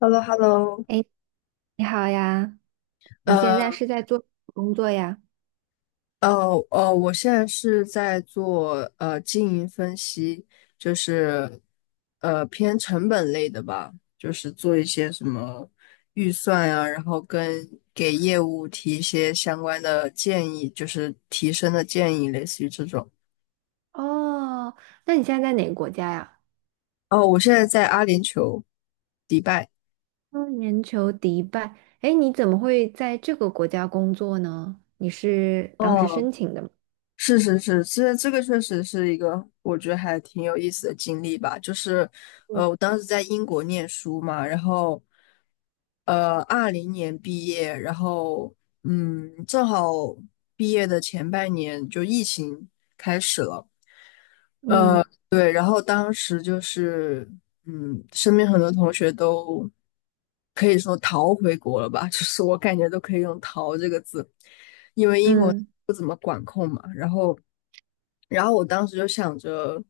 h e l l o h e l l o。 哎，你好呀，你现呃在是在做什么工作呀？呃我现在是在做经营分析，就是偏成本类的吧，就是做一些什么预算啊，然后跟给业务提一些相关的建议，就是提升的建议，类似于这种。哦，那你现在在哪个国家呀？哦，我现在在阿联酋，迪拜。嗯，全球迪拜。哎，你怎么会在这个国家工作呢？你是当时哦，申请的吗？是是是，这个确实是一个我觉得还挺有意思的经历吧。就是，嗯我当时在英国念书嘛，然后，20年毕业，然后，嗯，正好毕业的前半年就疫情。嗯对，然后当时就是，嗯，身边很多同学都可以说逃回国了吧，就是我感觉都可以用"逃"这个字。嗯然后我当时就想着，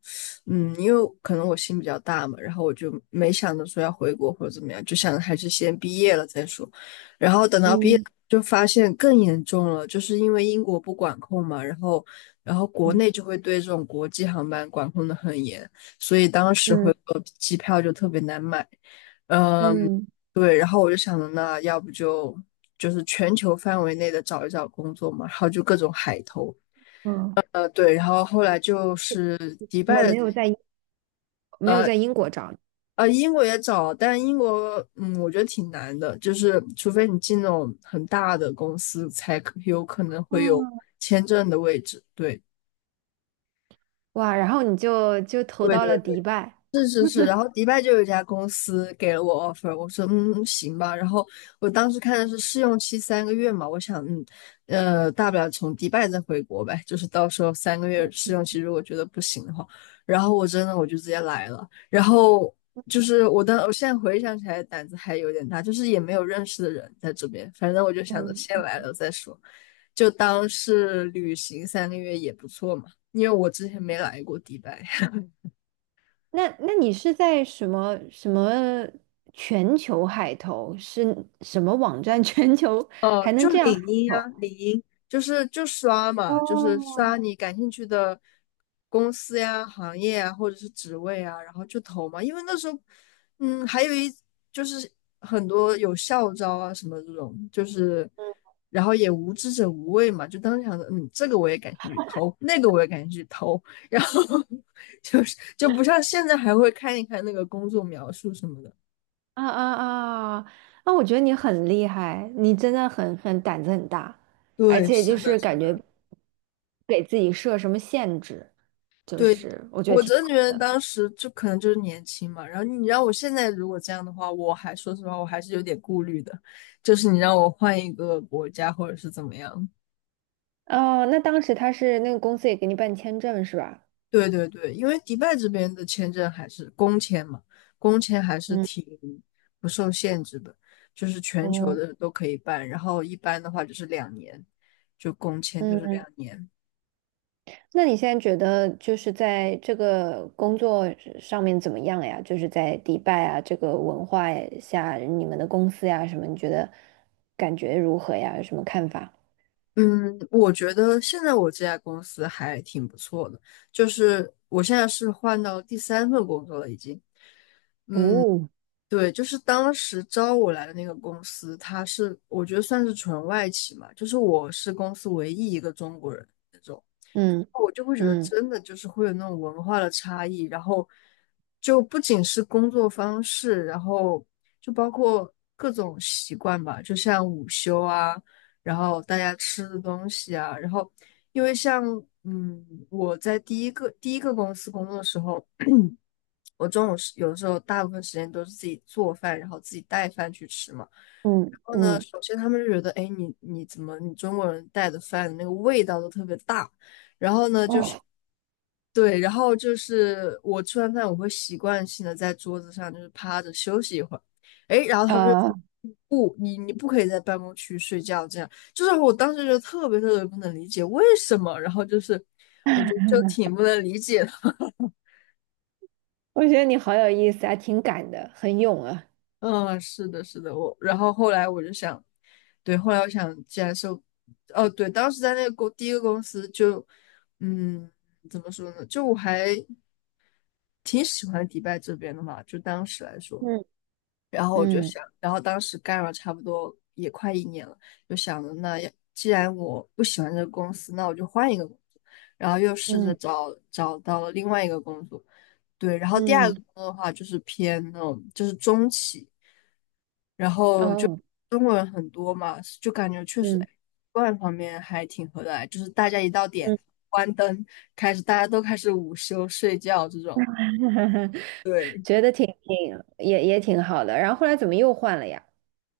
嗯，因为可能我心比较大嘛，然后我就没想着说要回国或者怎么样，就想着还是先毕业了再说。然后等到毕业嗯就发现更严重了，就是因为英国不管控嘛，然后国嗯内就会对这种国际航班管控的很严，所以当时嗯回国机票就特别难买。嗯，嗯，对，然后我就想着那要不就是全球范围内的找一找工作嘛，然后就各种海投。哦，对，然后后来就是迪我拜们的。没有在英国找你。英国也找，但英国，嗯，我觉得挺难的，就是除非你进那种很大的公司，才可有可能会有哦，签证的位置。对，哇，然后你就投对到对了迪对。拜。是是是，然后迪拜就有一家公司给了我 offer，我说嗯嗯行吧。然后我当时看的是试用期三个月嘛，我想大不了从迪拜再回国呗，就是到时候三个月试用期如果觉得不行的话，然后我真的我就直接来了。然后就是我现在回想起来胆子还有点大，就是也没有认识的人在这边，反正我就想着先嗯。来了再说，就当是旅行三个月也不错嘛，因为我之前没来过迪拜。那你是在什么全球海投是什么网站？全球哦，还能就这样海领英投？呀。领英就刷嘛，就是刷哦，你感兴趣的公司呀、行业啊，或者是职位啊，然后就投嘛。因为那时候，嗯，还有一就是很多有校招啊什么这种，就是然后也无知者无畏嘛，就当时想着，嗯，这个我也感兴趣投，那个我也感兴趣投，然后 就不像现在还会看一看那个工作描述什么的。啊啊啊！那我觉得你很厉害，你真的很胆子很大，而对，且是就的，是是感觉的。给自己设什么限制，就对，是我觉得我挺真的好觉得当的。时就可能就是年轻嘛，然后你让我现在如果这样的话，我还说实话，我还是有点顾虑的，就是你让我换一个国家或者是怎么样。哦，那当时他是那个公司也给你办签证是吧？对对对，因为迪拜这边的签证还是工签嘛，工签还是嗯挺不受限制的，就是全球哦，的都可以办，然后一般的话就是两年，就工签就是两嗯年。那你现在觉得就是在这个工作上面怎么样呀？就是在迪拜啊这个文化下，你们的公司呀什么，你觉得感觉如何呀？有什么看法？嗯，我觉得现在我这家公司还挺不错的，就是我现在是换到第三份工作了，已经。哦，对，就是当时招我来的那个公司，它是我觉得算是纯外企嘛，就是我是公司唯一一个中国人，那种。嗯我就会觉得嗯真的就是会有那种文化的差异，然后就不仅是工作方式，然后就包括各种习惯吧，就像午休啊，然后大家吃的东西啊，然后因为像我在第一个公司工作的时候，我中午是有的时候大部分时间都是自己做饭，然后自己带饭去吃嘛。嗯然后呢，嗯，首先他们就觉得，哎，你怎么你中国人带的饭的那个味道都特别大，然后呢就是哦，对，然后就是我吃完饭我会习惯性的在桌子上就是趴着休息一会儿。哎，然后他们就啊，说 不，你不可以在办公区睡觉，这样就是我当时就特别特别不能理解为什么，然后就是我就挺不能理解的。我觉得你好有意思啊，挺敢的，很勇啊。嗯，是的，是的，我然后后来我就想。对，后来我想，既然是，哦，对，当时在那个公第一个公司就，嗯，怎么说呢，就我还挺喜欢迪拜这边的嘛，就当时来说。嗯然后我就嗯想，然后当时干了差不多也快一年了，就想着那要既然我不喜欢这个公司，那我就换一个工作，然后又试着嗯找到了另外一个工作。对，然后第二个嗯工作的话就是偏那种就是中企。然后就哦中国人很多嘛，就感觉确实嗯哎观方面还挺合得来，就是大家一到点嗯，关灯，开始大家都开始午休睡觉这种。对。觉得挺也挺好的。然后后来怎么又换了呀？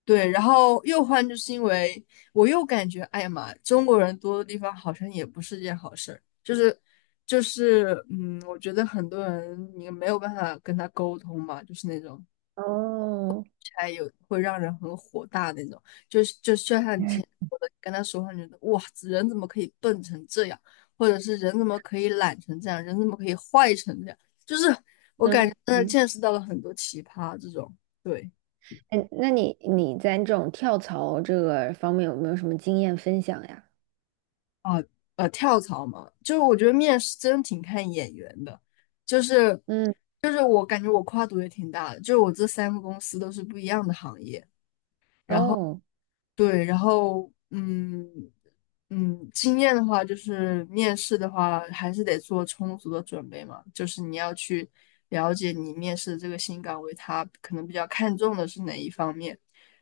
对，然后又换就是因为我又感觉，哎呀妈，中国人多的地方好像也不是件好事儿，就是嗯，我觉得很多人你没有办法跟他沟通嘛，就是那种，哦还有会让人很火大那种，就像你之前说的，跟他说话，你觉得哇，人怎么可以笨成这样，或者是人怎么可以懒成这样，人怎么可以坏成这样，就是真嗯的嗯见识到了很多奇葩这种。对。哎，那你在这种跳槽这个方面有没有什么经验分享呀？跳槽嘛，就是我觉得面试真挺看眼缘的。就是嗯，就是我感觉我跨度也挺大的，就是我这三个公司都是不一样的行业。哦，对，然后嗯嗯，经验的话，就是面试的话，还是得做充足的准备嘛。就是你要去了解你面试的这个新岗位，他可能比较看重的是哪一方面，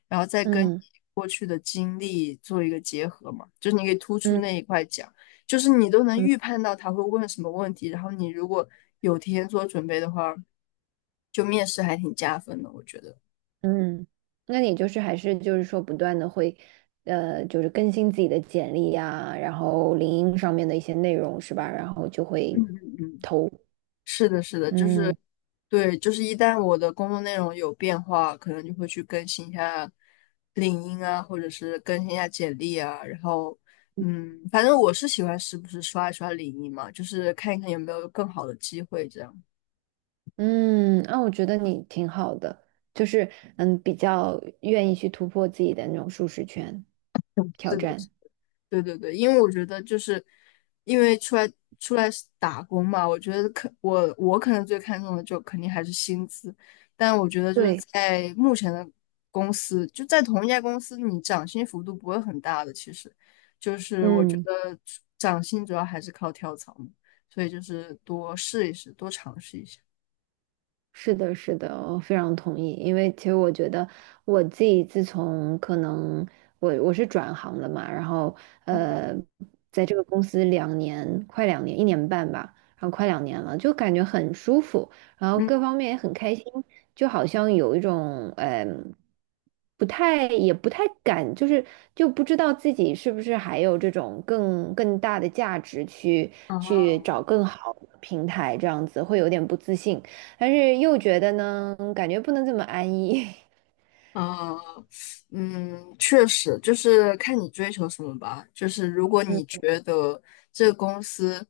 然后再跟你嗯过去的经历做一个结合嘛。就是你可以突出嗯那一块讲，就是你都能嗯预判到他会问什么问题，然后你如果有提前做准备的话，就面试还挺加分的，我觉得。嗯，那你就是还是就是说不断的会，就是更新自己的简历呀，然后领英上面的一些内容是吧？然后就会投，是的，是的，就是嗯对，就是一旦我的工作内容有变化，可能就会去更新一下领英啊，或者是更新一下简历啊。然后，嗯，反正我是喜欢时不时刷一刷领英嘛，就是看一看有没有更好的机会这样。嗯，那我觉得你挺好的，就是嗯，比较愿意去突破自己的那种舒适圈，挑是的。战，对对对，因为我觉得就是因为出来打工嘛，我觉得我可能最看重的就肯定还是薪资，但我觉得就是对，在目前的公司，就在同一家公司，你涨薪幅度不会很大的，其实就是我觉嗯。得涨薪主要还是靠跳槽嘛，所以就是多试一试，多尝试一下。是的，是的，我非常同意。因为其实我觉得我自己自从可能我是转行了嘛，然后呃，在这个公司两年，快两年，1年半吧，然后快两年了，就感觉很舒服，然后嗯，各方面也很开心，就好像有一种嗯，不太也不太敢，就是就不知道自己是不是还有这种更大的价值去啊，去找更好的平台，这样子会有点不自信。但是又觉得呢，感觉不能这么安逸。啊，嗯，确实，就是看你追求什么吧。就是如果 嗯你觉得这个公司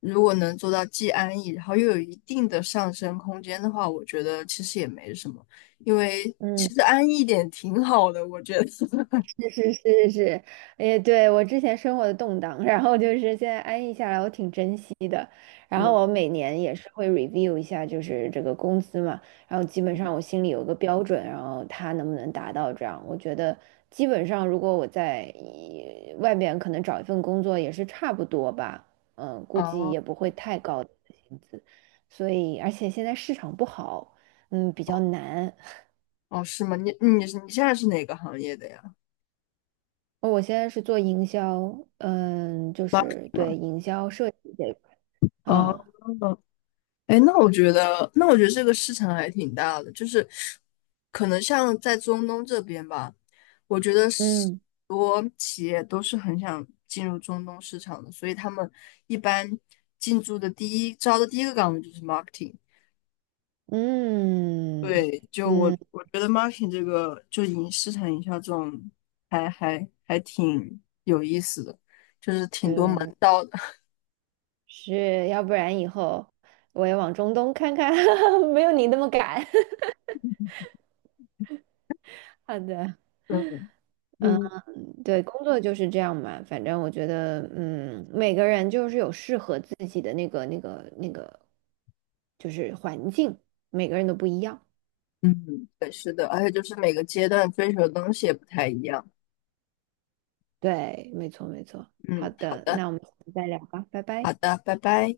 如果能做到既安逸，然后又有一定的上升空间的话，我觉得其实也没什么，因为其嗯，实安逸一点挺好的，我觉得。是是是是，哎，对，我之前生活的动荡，然后就是现在安逸下来，我挺珍惜的。然后嗯。我每年也是会 review 一下，就是这个工资嘛，然后基本上我心里有个标准，然后他能不能达到这样，我觉得基本上如果我在外边可能找一份工作也是差不多吧，嗯，估计哦也不会太高的薪资，所以而且现在市场不好，嗯，比较难。哦，是吗？你现在是哪个行业的呀？哦我现在是做营销，嗯，就是对营销设计这一块哦，啊，哎，那我觉得，那我觉得这个市场还挺大的，就是可能像在中东这边吧，我觉得是嗯很多企业都是很想进入中东市场的，所以他们一般进驻的第一个岗位就是 marketing。嗯对，就我嗯，我觉得 marketing 这个就市场营销这种还挺有意思的。对，是要不然以后我也往中东看看，没有你那么赶。好的，嗯嗯对，工作就是这样嘛，反正我觉得，嗯，每个人就是有适合自己的那个，就是环境，每个人都不一样。嗯，对，是的，而且就是每个阶段追求的东西也不太一样。对，没错没错。好嗯，好的，的。那我们下次再聊吧，拜好拜。的，拜拜。